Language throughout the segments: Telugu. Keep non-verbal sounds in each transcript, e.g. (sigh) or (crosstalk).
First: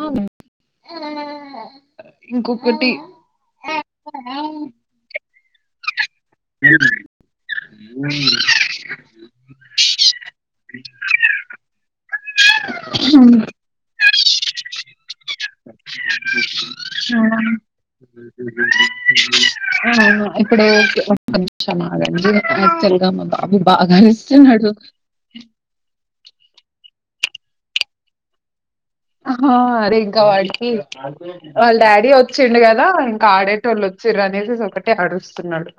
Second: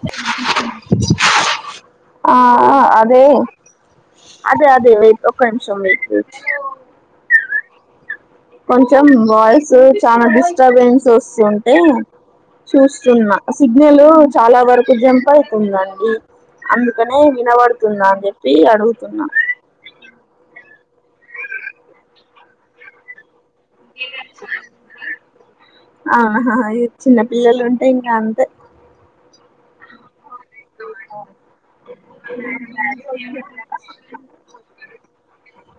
ఆ ఆ అ ఇంకొకటి అదే అదే అదే వె ఒక్క నిమిషం వెయిట్ కొంచెం వాయిస్ చాలా డిస్టర్బెన్స్ వస్తుంటే చూస్తున్నా సిగ్నలు చాలా వరకు జంప్ అవుతుందండి అందుకనే వినబడుతుందా అని చెప్పి అడుగుతున్నా అ అ ఇపుడు ఒక నిమిషం ఆగండి అ తెలుగామ్బ అబి బాగా అరుస్తున్నాడు ఆహహా చిన్న పిల్లలుంటే ఇంకా అంతే అహా అరే ఇక వాడికి వాళ్ డాడీ వచ్చిండు కదా ఇంకా ఆడేటోళ్ళు వచ్చిర్రు అనేసి ఒకటే అడుస్తున్నాడు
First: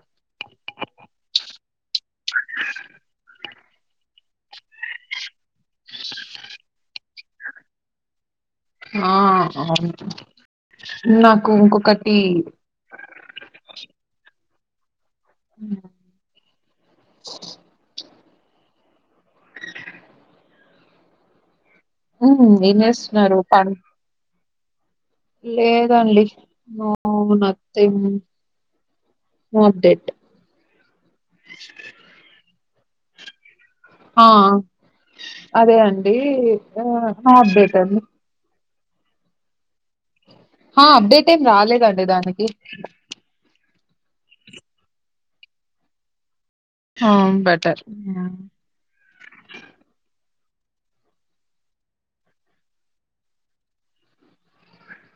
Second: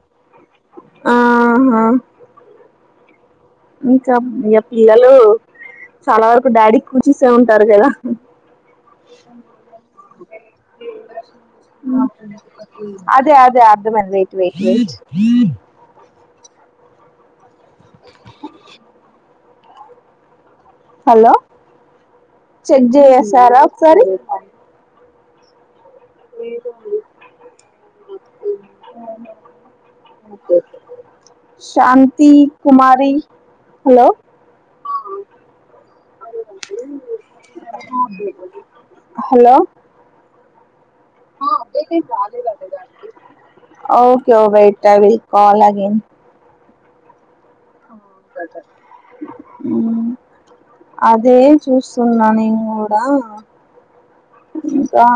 ఆహా ఇంకా ఇగ పిల్లలు చాలా వరకు డాడీ కుచిసే ఉంటారు కదా ఆ అవును నాకు ఇంకొకటి అదే అదే అర్థమైంది వెయిట్ చేస్ ఉ హలో ఉమ్, ఏం చెక్ చేస్తున్నారు జేసారా ఒకసారి లేద్ దండి no nothing no update Shanti Kumari hello ఆ ఆ అదే అండి ఆ అప్డేట్ అండి హలో హా అప్డేట్ ఏం రాలేదండి దానికి okay oh bye I will call again హ బటర్ అదే చూస్తున్నా నేను కూడా ఇంకా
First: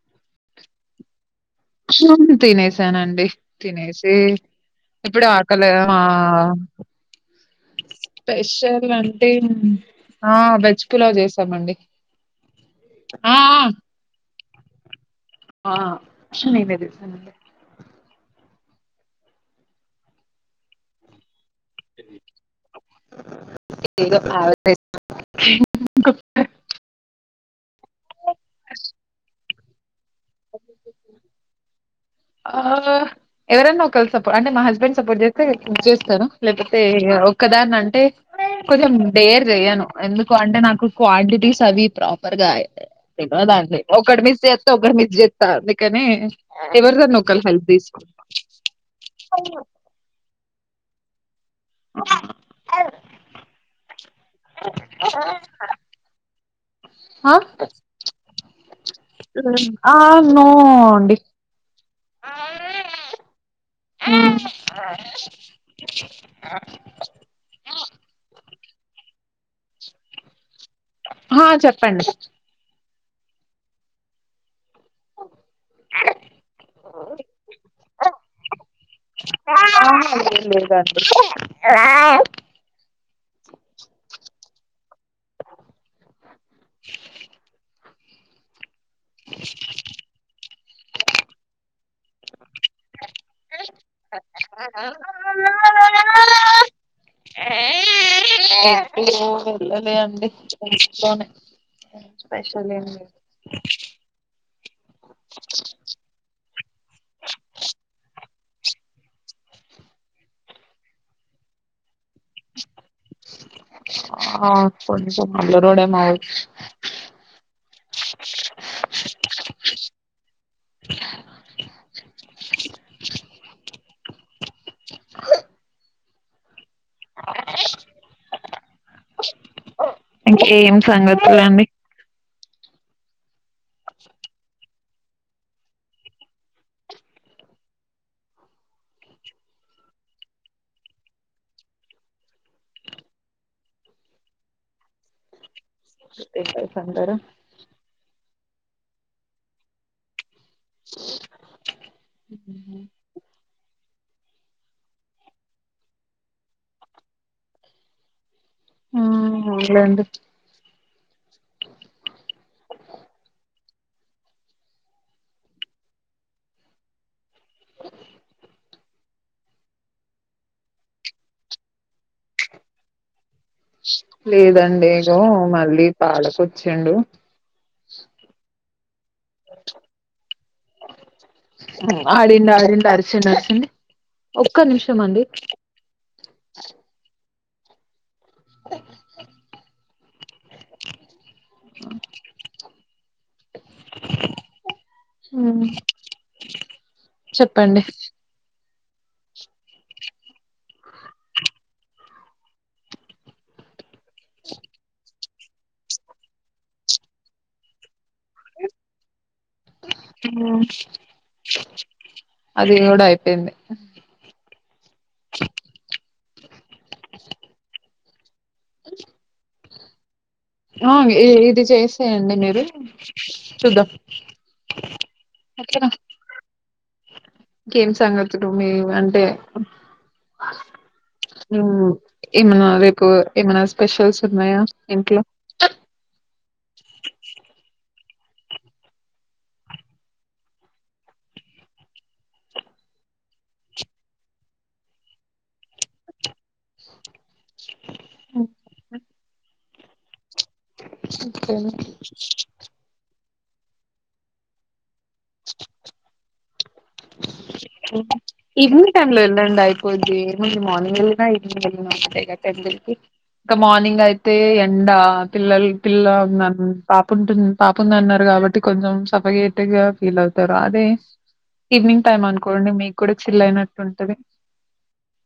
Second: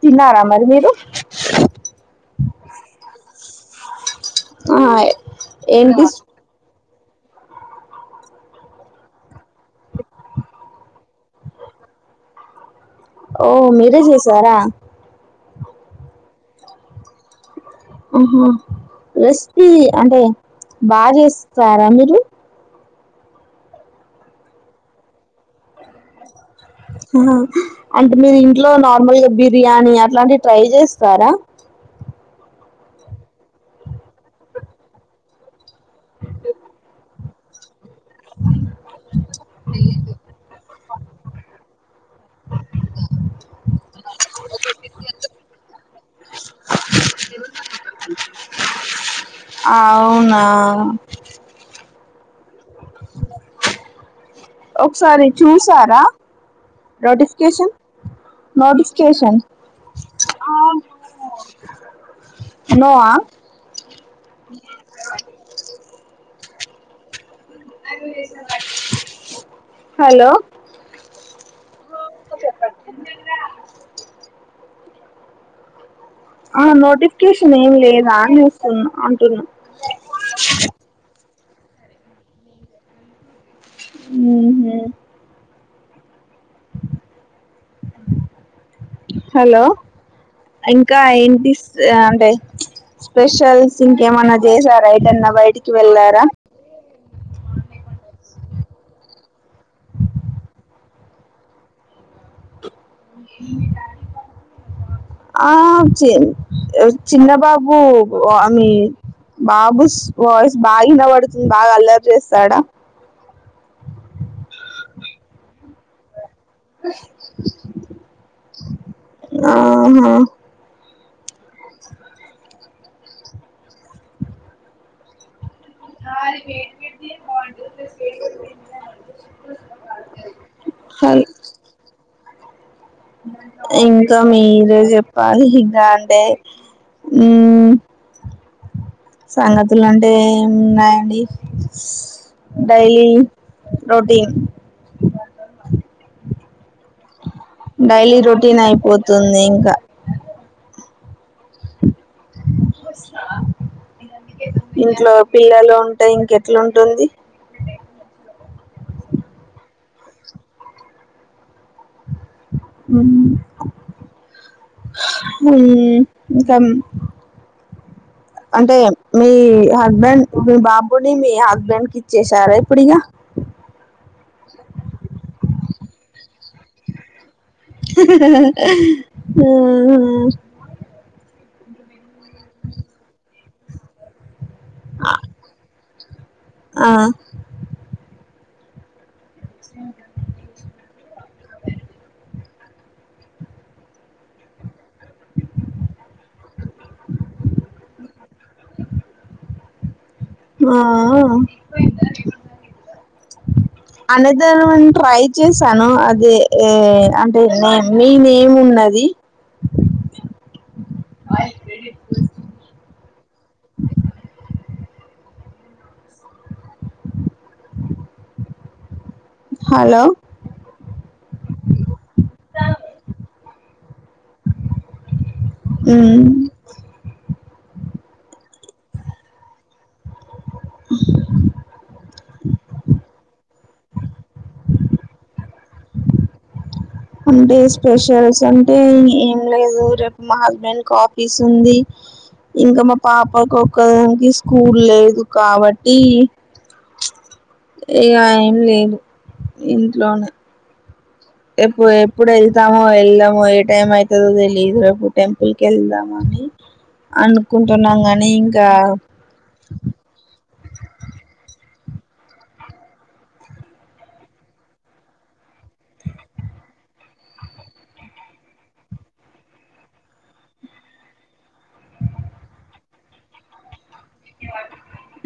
తిన్నారా మరి మీరు తినేసానండి తినేసాను ఆ ఇప్పుడు ఆకలే ఆ ఏంటి స్పెషల్ అంటే ఆ వెజ్కులో చేసామండి ఆ! ఓ మీరే చేసారా ఆ శని ఇదే దవసా నం ఆహ రస్ అంటే భార్య సారా మీరు ఇ అంటే మీరు ఇంట్లో నార్మల్గా బీ బిర్యాని ఇలాంటి ట్రై చేస్తారా ఆ ఎవరైన్నా ఒక సపోర్ట్ అంటే మా హస్బెండ్ సపోర్ట్ చేస్తే చేస్తారు లేకపోతే కదా అండి అంటే కొంచెం డేర్ చేయను ఎందుకు అంటే నాకు క్వాంటిటీస్ అవి ప్రాపర్ గా అయయిదాం ఒకటి మిస్ చేస్తే ఒక మిస్ చెత్తాందుకనే ఎవరి ద లోకల్ హెల్త్ తీసుకో అవునా ఒకసారి చూసారా ఆ నోటిఫికేషన్ నోటిఫికేషన్ ఆ నో అండి ను ఆ ఆ అ హలో ఆ చెప్పండి చెప్ప ఆ నోటిఫికేషన్ ఏమి లేదా అని చూస్తున్నా అంటున్నా ఆహా ఏం లేదండి ఊహూ హలో ఇంకా ఏంటి అంటే స్పెషల్ ఇంకేమన్నా చేసారా ఎటు ఎటన్నా బయటికి వెళ్ళారా ఎమో వెళ్ళలే అండి ఇంట్లోనే స్పెషల్ ఏమి లేదు ఆ చె చిన్న బాబు ఆ మీ బాబు స్ వాయిస్ బాగా వినపడుతుంది బాగా అల్లరి చేస్తాడా ఆ కొంచం అల్లరోడే మా ఆహా ఆ ఇంక ఏం సంగతులండి ఇంకా మీరే చెప్పాలి ఇంకా అంటే హు సంగతులు అంటే ఏమున్నాయండి డైలీ రొటీన్ ఫ్రెషర్స్ అందరూ డైలీ రొటీన్ అయిపోతుంది ఇంకా ఇంట్లో పిల్లలు ఉంటే ఇంకా ఎట్లాంటుంది ఆ అవునులెండి హు ఊ ఇంకా అంటే మీ హస్బెండ్ మీ బాబుని మీ హస్బెండ్ కి ఇచ్చేసారా ఇప్పుడు ఇగా లేదండి ఏదో మళ్ళీ పాలకొచ్చిండు అహ ఆడిండు ఆడిండు అరిసిండు అరిసిండు ఒక్క నిమిషం అండి ఆ ఆ హు చెప్పండి, ఆ ఆ అనేధర్ వన్ ట్రై చేసాను అది అంటే నేను నీ నేమ్ ఉన్నది అది కూడా అయిపొయింది పోయింది (unintelligible) హలో ఆ విన్ ఇది చేసేయండి మీరు చూద్దాం అర్చన (inaudible) ఇంకేం సంగతులు మీ అంటే ఏమన్న రేపు ఏమైనా స్పెషల్స్ ఉన్నాయా ఇంట్లో అంటే స్పెషల్స్ అంటే ఏం లేదు రేపు మా హస్బెండ్ కాఫీస్ ఉంది ఇంక మా పాపకు ఒక్కదానికి స్కూల్ లేదు కాబట్టి చుప్ ఇగ ఏం లేదు ఇంట్లోనే ఓకేనా. ఎప్పుడు ఎప్పుడు ఎళ్తామో ఎళ్ళం ఏ టైం అయితదో తెలీదు రేపు టెంపుల్ కెళ్దాం అని ఈవినింగ్ టైమ్ లో వెళ్ళండి అయిపోద్దిది మార్నింగ్ వెళ్ళిన ఈవినింగ్ వెళ్లీ టెంపుల్ కి ఇంకా మార్నింగ్ అయితే ఎండ పిల్లల్ పిల్ల ఉమ్ పాపుంటుంది పాపుంద అన్నారు కాబట్టి కొంచెం సఫారేటుగా ఫీల్ అవుతారు అదే (unintelligible) ఈవినింగ్ టైమ్ అనుకోండి మీకు కూడా చిల్ అయినట్టు ఉంటుంది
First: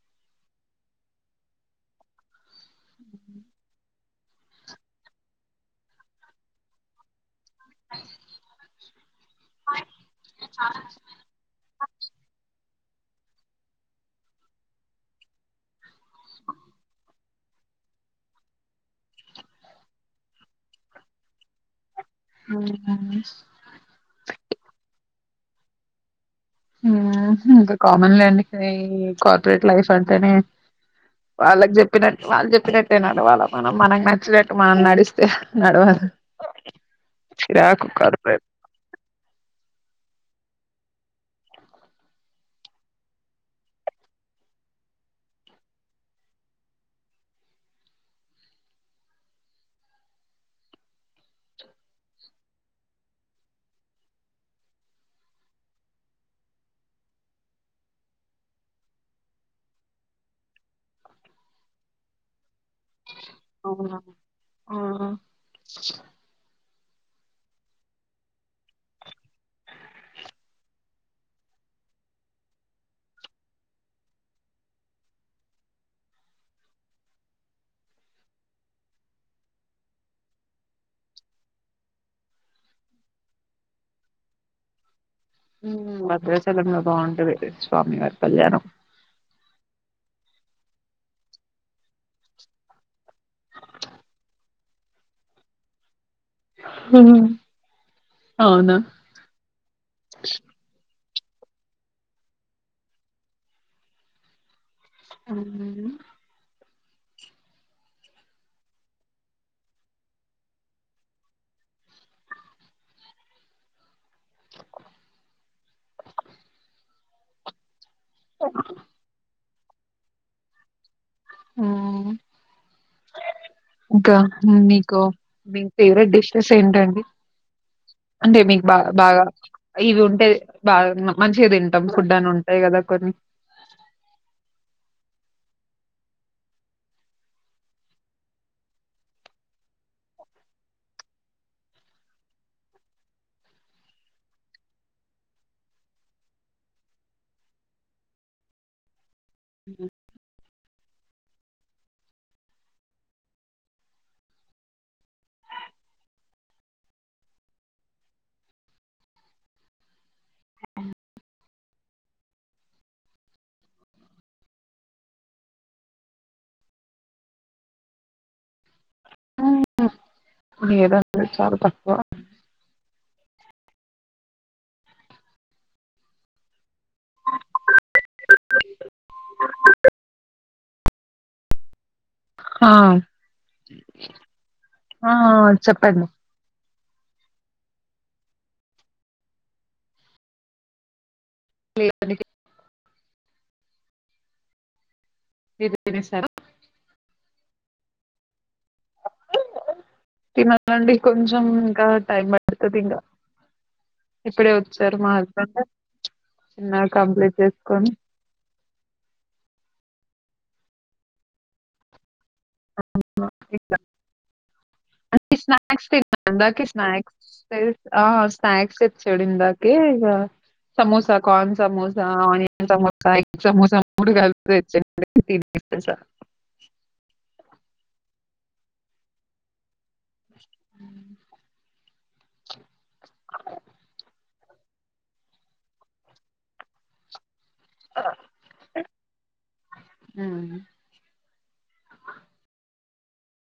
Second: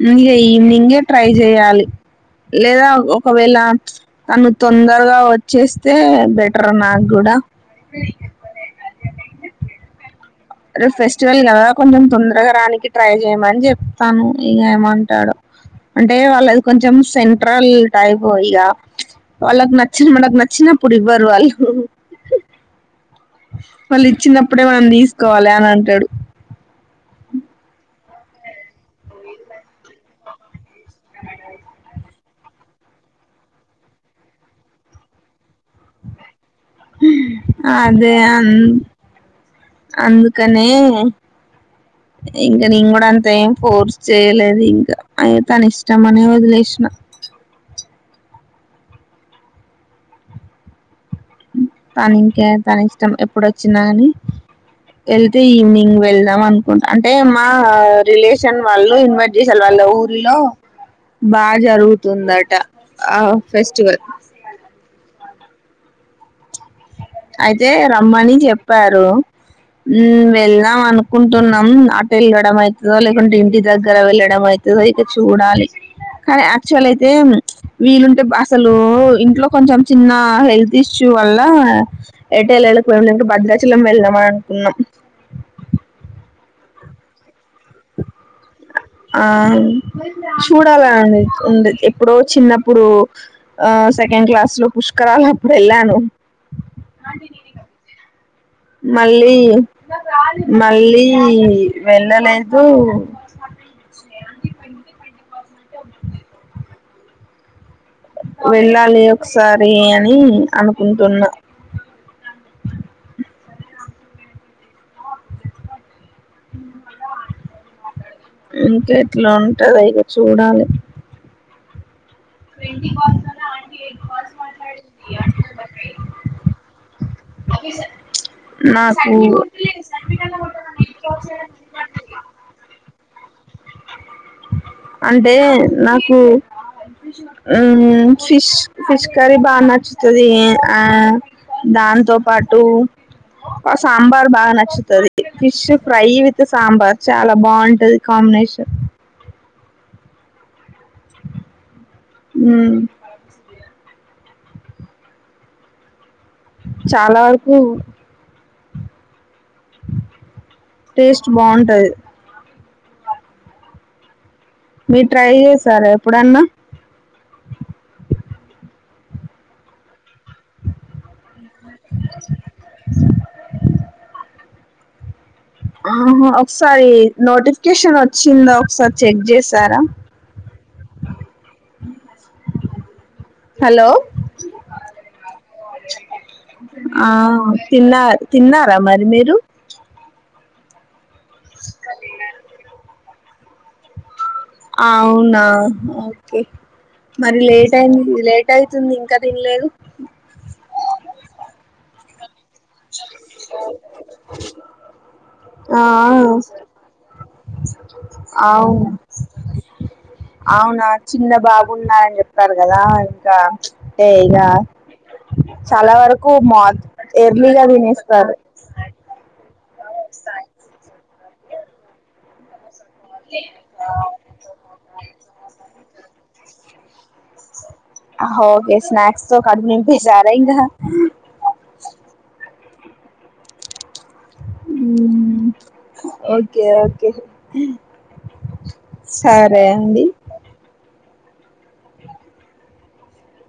ఇగ ఈవినింగే ట్రై చేయాలి లేదా ఒకవేళ తను తొందరగా వచ్చేస్తే బెటర్ నాకు కూడా రోజు ఫెస్టివల్ కదా కొంచెం తొందరగా రానికి ట్రై చేయమని చెప్తాను ఇగ ఏమంటాడో అంటే వాళ్ళది కొంచెం సెంట్రల్ టైప్ ఇగ వాళ్ళకి నచ్చిన మనకి నచ్చినప్పుడు ఇవ్వరు వాళ్ళు హు హు అ వాళ్ళు ఇచ్చినప్పుడే మనం తీస్ కోవాల అని అంటడు ఉమ్ ఇంకా కామన్ లెండి ఈ కార్పొరేట్ లైఫ్ అంటేనే వాళ్ళకి చెప్పినట్ వాళ్ళు చెప్పినట్టే నడువాల మనం మనకు నచ్చినట్టు మనం నడిస్తే నడవదు హూ చిరాకు అదే కరువు అందు అందుకు క్కనే ఇంక నేను కూడా అంత ఏం ఫోర్స్ చేయలేదు ఇంకా అయి తన ఇష్టం అనే వదిలేసిన తను ఇంకా తన ఇష్టం ఎప్పుడోచ్చినా కాని వెళ్తే ఈవినింగ్ వెళ్దాం అనుకుంటా, అంటే మా రిలేషన్ వాళ్ళు ఇన్వైట్ చేసారు వాళ్ళ ఊరిలో బాగా జరుగుతుందట. ఆ ఫెస్టివల్ అ అయితే రమ్మని చెప్పారు ఉమ్ వెళ్దాం అనుకుంటున్నాం. అట్ వెళ్ళడం అవుతుందో లేకుంటే ఇంటి దగ్గర వెళ్ళడం అవుతుదో ఇక చూడాలి, కానీ యాక్చువల్ అయితే వీలుంటే అసలు ఇంట్లో కొంచెం చిన్న హెల్త్ ఇష్యూ వల్ల ఏటళ్లళ్ళలకున్న భద్రాచలం వెళ్దామని అనుకున్నాం. (inaudible) ఉమ్ భద్రాచలంలో బాగుంటది స్వామి వారు ఆ చూడాలాని ఉంది ఎప్పుడో చిన్నప్పుడు ఆ సెకండ్ క్లాస్ లో పుష్కరాలు అప్పుడు వెళ్ళాను హ మల్లిీ మల్లి ఈ వెళ్ళలేదు అ వెళ్ళాలి ఒకసారి అని అనుకుంటున్నా ఇంకెట్ల ట్టదైగాచూడాలి ఆ ఇంకా మీకు మీ ఫేవరెట్ డిషెస్ ఏంటండి అండి మీకు బా నాకు బాగా ఇవి ఉంటే బాగా మంచిగా తింటాం ఫుడ్ అని ఉంటాయి కదా కొన్ని అంటే నాకు ఊ ఫిష్ ఫిష్ కర్రీ బాగా నచ్చుతది ఆ దాంతో పాటు ఒక సాంబార్ బాగా నచ్చుతది ఫిష్ ఫ్రై విత్ సాంబార్ చాలా బాగుంటది కాంబినేషన్ ఊ చాలా వరకు టేస్ట్ బాగుంటది మీరు ట్రై చేసారా ఎప్పుడన్నా ఆ లేదండి చాలా తక్కువ ఆహా ఒ సారి నోటిఫికేషన్ వచ్చిందా ఒకసారి చెక్ చేసారా ఆ హలో ఆఆ చెప్పండి ఆ తిన్న తిన్నారా మరి మీరు లే (unintelligible) ఆప అవునా తినేసారా ఓకే మరి లేట్ అయింది లేట్ ఎట్ అవుతుంది ఇంకా తినలేదు టైమ్పడ్టది పడుతది ఇంకా ఇప్పుడే వచ్చారు మా హస్బెండ్ చిన్నగ కంప్లీట్ చేసి ఆవు అవునా చిన్న బాబు ఉన్నారు అనిచెప్ కదా ఇంకా అంటే ఇగ స్నాక్స్ చాలా తిన్నా వరకు మ ఇందాకే స్నాక్స్ ఎర్లీగా తనిస్తారు కే ఇగ samosa cone samosa onion samosa samosa egg samosa మూడు కల్పి తెచుండు తెలుసా హ ఒకే స్నాక్స్ కడుపునిపుంకుంటూ సరే ఇంగా ఊ ఓకే ఓకే సరే అండి